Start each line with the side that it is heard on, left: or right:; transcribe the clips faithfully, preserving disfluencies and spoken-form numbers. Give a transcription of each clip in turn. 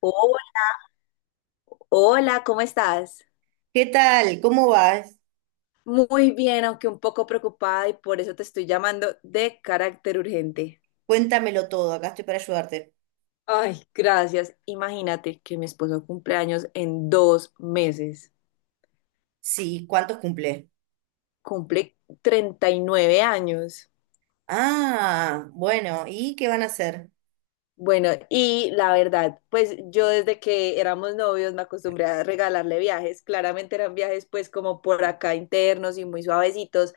left: Hola, hola, ¿cómo estás?
right: ¿Qué tal? ¿Cómo vas?
left: Muy bien, aunque un poco preocupada y por eso te estoy llamando de carácter urgente.
right: Cuéntamelo todo, acá estoy para ayudarte.
left: Ay, gracias. Imagínate que mi esposo cumple años en dos meses.
right: Sí, ¿cuántos cumple?
left: Cumple treinta y nueve años.
right: Ah, bueno, ¿y qué van a hacer?
left: Bueno, y la verdad, pues yo desde que éramos novios me acostumbré a regalarle viajes. Claramente eran viajes pues como por acá internos y muy suavecitos,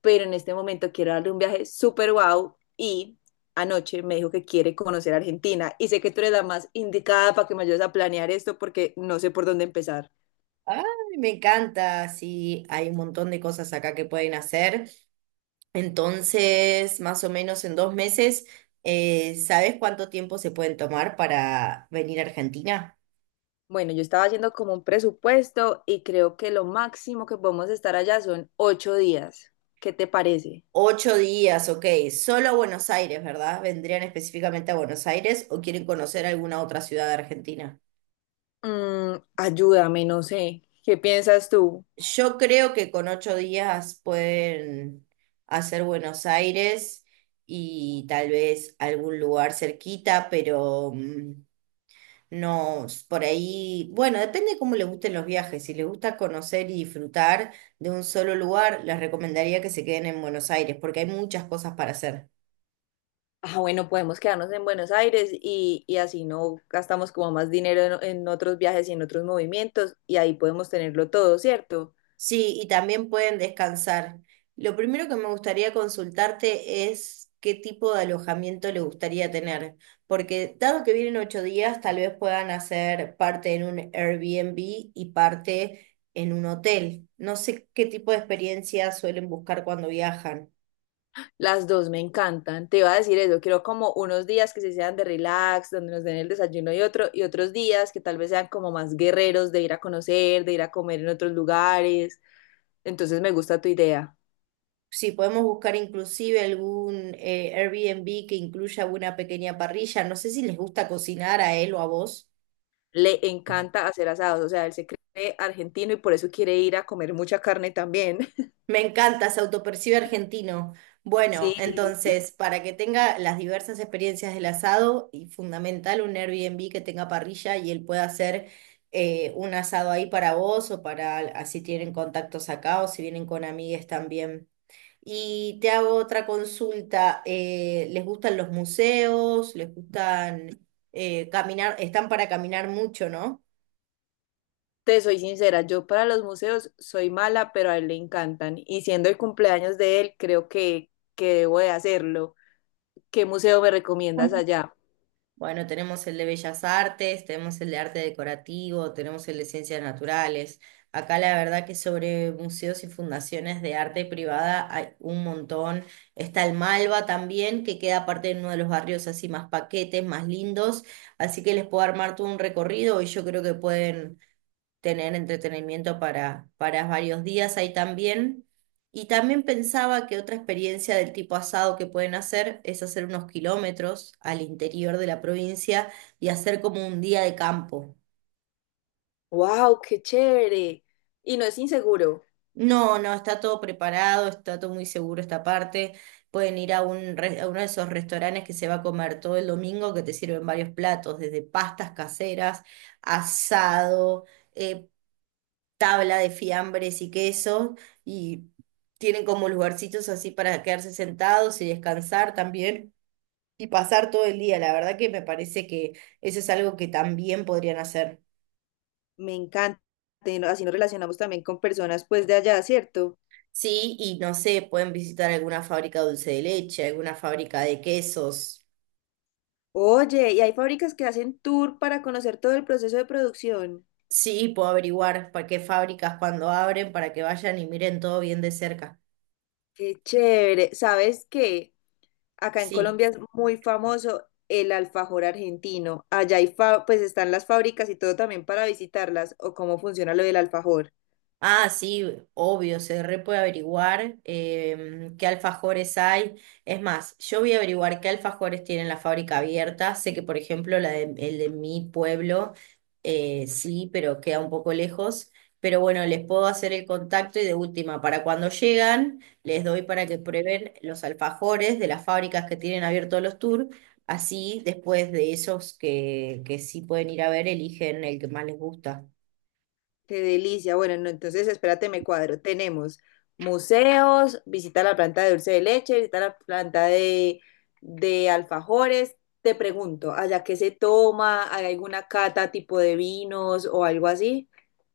left: pero en este momento quiero darle un viaje súper wow y anoche me dijo que quiere conocer Argentina y sé que tú eres la más indicada para que me ayudes a planear esto porque no sé por dónde empezar.
right: Ay, me encanta, sí, hay un montón de cosas acá que pueden hacer. Entonces, más o menos en dos meses, eh, ¿sabes cuánto tiempo se pueden tomar para venir a Argentina?
left: Bueno, yo estaba haciendo como un presupuesto y creo que lo máximo que podemos estar allá son ocho días. ¿Qué te parece?
right: Ocho días, ok. Solo a Buenos Aires, ¿verdad? ¿Vendrían específicamente a Buenos Aires o quieren conocer alguna otra ciudad de Argentina?
left: Mm, ayúdame, no sé. ¿Qué piensas tú?
right: Yo creo que con ocho días pueden hacer Buenos Aires y tal vez algún lugar cerquita, pero mm, no, s- por ahí, bueno, depende cómo les gusten los viajes. Si les gusta conocer y disfrutar de un solo lugar, les recomendaría que se queden en Buenos Aires porque hay muchas cosas para hacer.
left: Ah, bueno, podemos quedarnos en Buenos Aires y, y así no gastamos como más dinero en, en otros viajes y en otros movimientos y ahí podemos tenerlo todo, ¿cierto?
right: Sí, y también pueden descansar. Lo primero que me gustaría consultarte es qué tipo de alojamiento le gustaría tener, porque dado que vienen ocho días, tal vez puedan hacer parte en un Airbnb y parte en un hotel. No sé qué tipo de experiencia suelen buscar cuando viajan.
left: Las dos me encantan. Te iba a decir eso. Quiero como unos días que se sean de relax, donde nos den el desayuno y otro, y otros días que tal vez sean como más guerreros de ir a conocer, de ir a comer en otros lugares. Entonces me gusta tu idea.
right: Si podemos buscar inclusive algún eh, Airbnb que incluya una pequeña parrilla, no sé si les gusta cocinar a él o a vos.
left: Le encanta hacer asados. O sea, él se cree argentino y por eso quiere ir a comer mucha carne también.
right: Me encanta, se autopercibe argentino. Bueno,
left: Sí,
right: entonces, para que tenga las diversas experiencias del asado y fundamental un Airbnb que tenga parrilla y él pueda hacer eh, un asado ahí para vos o para así tienen contactos acá o si vienen con amigues también. Y te hago otra consulta. Eh, ¿les gustan los museos? ¿Les gustan eh, caminar? Están para caminar mucho, ¿no?
left: te soy sincera. Yo para los museos soy mala, pero a él le encantan. Y siendo el cumpleaños de él, creo que, que debo de hacerlo. ¿Qué museo me recomiendas allá?
right: Bueno, tenemos el de Bellas Artes, tenemos el de Arte Decorativo, tenemos el de Ciencias Naturales. Acá la verdad que sobre museos y fundaciones de arte privada hay un montón. Está el Malva también, que queda aparte en uno de los barrios así más paquetes, más lindos. Así que les puedo armar todo un recorrido y yo creo que pueden tener entretenimiento para, para varios días ahí también. Y también pensaba que otra experiencia del tipo asado que pueden hacer es hacer unos kilómetros al interior de la provincia y hacer como un día de campo.
left: Wow, qué chévere. Y no es inseguro.
right: No, no, está todo preparado, está todo muy seguro esta parte. Pueden ir a, un, re- a uno de esos restaurantes que se va a comer todo el domingo, que te sirven varios platos, desde pastas caseras, asado eh, tabla de fiambres y quesos y tienen como lugarcitos así para quedarse sentados y descansar también y pasar todo el día. La verdad que me parece que eso es algo que también podrían hacer.
left: Me encanta. y no- Así nos relacionamos también con personas pues de allá, ¿cierto?
right: Sí, y no sé, pueden visitar alguna fábrica de dulce de leche, alguna fábrica de quesos.
left: Oye, y hay fábricas que hacen tour para conocer todo el proceso de producción.
right: Sí, puedo averiguar para qué fábricas cuando abren para que vayan y miren todo bien de cerca.
left: Qué chévere. ¿Sabes qué? Acá en
right: Sí.
left: Colombia es muy famoso el alfajor argentino. Allá hay fa- pues están las fábricas y todo también para visitarlas o cómo funciona lo del alfajor.
right: Ah, sí, obvio, se re puede averiguar em, qué alfajores hay. Es más, yo voy a averiguar qué alfajores tienen la fábrica abierta. Sé que, por ejemplo, la de, el de mi pueblo, eh, sí, pero queda un poco lejos. Pero bueno, les puedo hacer el contacto y de última, para cuando llegan, les doy para que prueben los alfajores de las fábricas que tienen abiertos los tours. Así, después de esos que, que sí pueden ir a ver, eligen el que más les gusta.
left: Qué delicia. Bueno, no, entonces espérate, me cuadro. Tenemos museos, visita la planta de dulce de leche, visita la planta de, de alfajores. Te pregunto, ¿allá qué se toma? ¿Hay alguna cata tipo de vinos o algo así?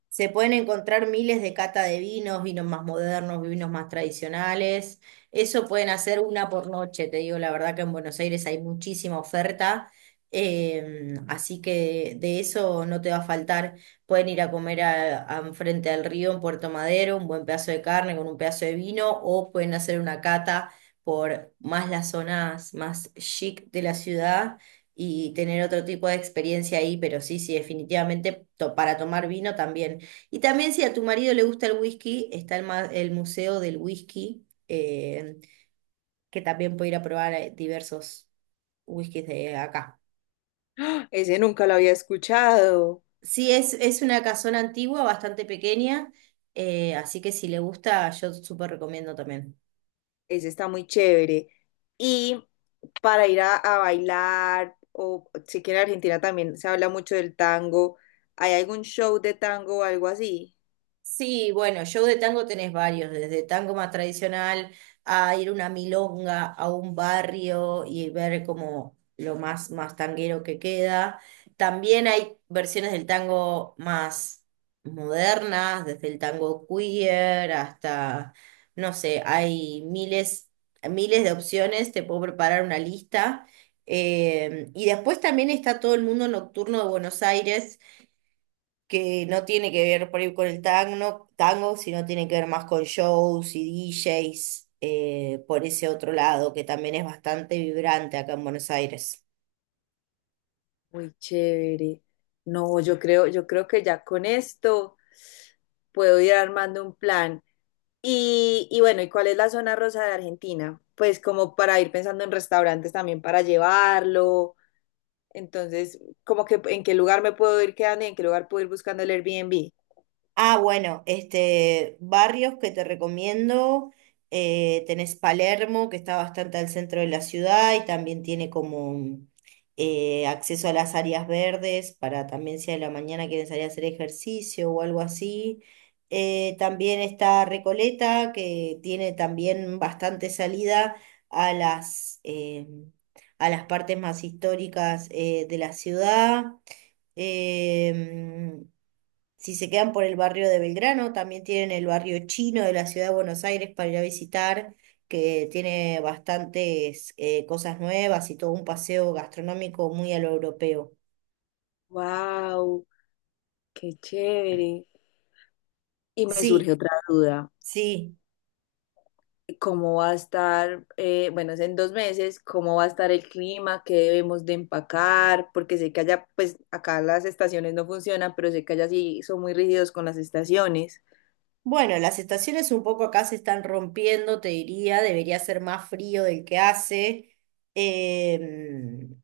right: Se pueden encontrar miles de cata de vinos, vinos más modernos, vinos más tradicionales. Eso pueden hacer una por noche, te digo la verdad que en Buenos Aires hay muchísima oferta, eh, así que de eso no te va a faltar. Pueden ir a comer a, a- frente al río en Puerto Madero, un buen pedazo de carne con un pedazo de vino, o pueden hacer una cata por más las zonas más chic de la ciudad y tener otro tipo de experiencia ahí, pero sí, sí, definitivamente to- para tomar vino también. Y también si a tu marido le gusta el whisky, está el, ma- el Museo del Whisky, eh, que también puede ir a probar eh, diversos whiskies de acá.
left: ¡Ah! Ese nunca lo había escuchado.
right: Sí, es, es una casona antigua, bastante pequeña, eh, así que si le gusta, yo súper recomiendo también.
left: Ese está muy chévere. Y para ir a, a bailar, o si que en Argentina también se habla mucho del tango, ¿hay algún show de tango o algo así?
right: Sí, bueno, show de tango tenés varios, desde tango más tradicional a ir a una milonga a un barrio y ver como lo más, más tanguero que queda. También hay versiones del tango más modernas, desde el tango queer hasta, no sé, hay miles, miles de opciones, te puedo preparar una lista. Eh, y después también está todo el mundo nocturno de Buenos Aires que no tiene que ver por ahí con el tango, tango, sino tiene que ver más con shows y D Js, eh, por ese otro lado, que también es bastante vibrante acá en Buenos Aires.
left: Muy chévere. No, yo creo, yo creo que ya con esto puedo ir armando un plan. Y, y bueno, ¿y cuál es la zona rosa de Argentina? Pues como para ir pensando en restaurantes también para llevarlo. Entonces, como que en qué lugar me puedo ir quedando y en qué lugar puedo ir buscando el Airbnb.
right: Ah, bueno, este, barrios que te recomiendo, eh, tenés Palermo, que está bastante al centro de la ciudad y también tiene como eh, acceso a las áreas verdes para también si a la mañana quieren salir a hacer ejercicio o algo así. Eh, también está Recoleta, que tiene también bastante salida a las, eh, a las partes más históricas eh, de la ciudad. Em, si se quedan por el barrio de Belgrano, también tienen el barrio chino de la ciudad de Buenos Aires para ir a visitar, que tiene bastantes eh, cosas nuevas y todo un paseo gastronómico muy a lo europeo.
left: Wow, qué chévere. Y me
right: Sí,
left: surge otra duda.
right: sí.
left: Cómo va a estar, eh, bueno, es en dos meses, cómo va a estar el clima, qué debemos de empacar, porque sé que allá, pues acá las estaciones no funcionan, pero sé que allá sí son muy rígidos con las estaciones.
right: Bueno, las estaciones un poco acá se están rompiendo, te diría, debería ser más frío del que hace. Em,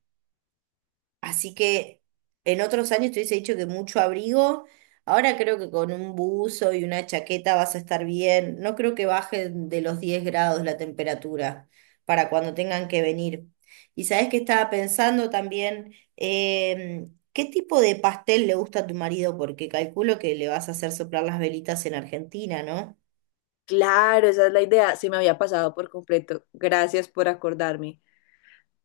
right: Así que en otros años te hubiese dicho que mucho abrigo. Ahora creo que con un buzo y una chaqueta vas a estar bien. No creo que baje de los diez grados la temperatura para cuando tengan que venir. Y sabes que estaba pensando también, Em, ¿qué tipo de pastel le gusta a tu marido? Porque calculo que le vas a hacer soplar las velitas en Argentina, ¿no?
left: Claro, esa es la idea, se me había pasado por completo. Gracias por acordarme.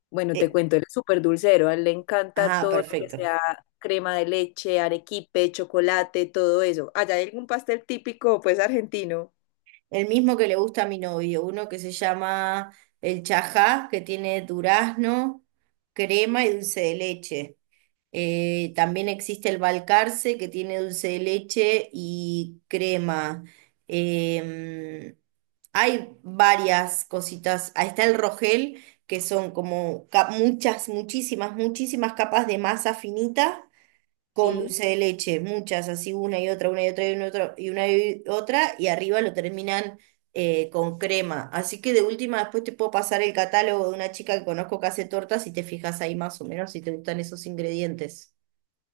left: Bueno, te
right: Eh,
left: cuento, él es súper dulcero, a él le encanta
right: ah,
left: todo lo que
right: perfecto.
left: sea crema de leche, arequipe, chocolate, todo eso. Allá hay algún pastel típico, pues argentino.
right: El mismo que le gusta a mi novio, uno que se llama el chajá, que tiene durazno, crema y dulce de leche. Eh, también existe el balcarce, que tiene dulce de leche y crema. Em, Hay varias cositas. Ahí está el rogel, que son como ca- muchas, muchísimas, muchísimas capas de masa finita con
left: Sí.
right: dulce de leche, muchas, así una y otra, una y otra y una y otra y una y otra, y arriba lo terminan eh, con crema. Así que de última después te puedo pasar el catálogo de una chica que conozco que hace tortas y te fijas ahí más o menos si te gustan esos ingredientes.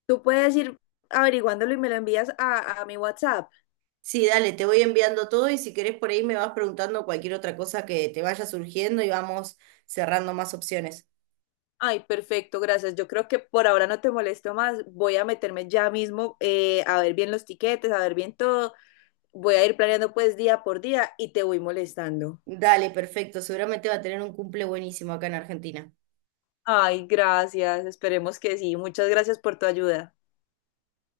left: Tú puedes ir averiguándolo y me lo envías a, a mi WhatsApp.
right: Sí, dale, te voy enviando todo y si querés por ahí me vas preguntando cualquier otra cosa que te vaya surgiendo y vamos cerrando más opciones.
left: Ay, perfecto, gracias. Yo creo que por ahora no te molesto más. Voy a meterme ya mismo eh, a ver bien los tiquetes, a ver bien todo. Voy a ir planeando pues día por día y te voy molestando.
right: Dale, perfecto, seguramente va a tener un cumple buenísimo acá en Argentina.
left: Ay, gracias. Esperemos que sí. Muchas gracias por tu ayuda.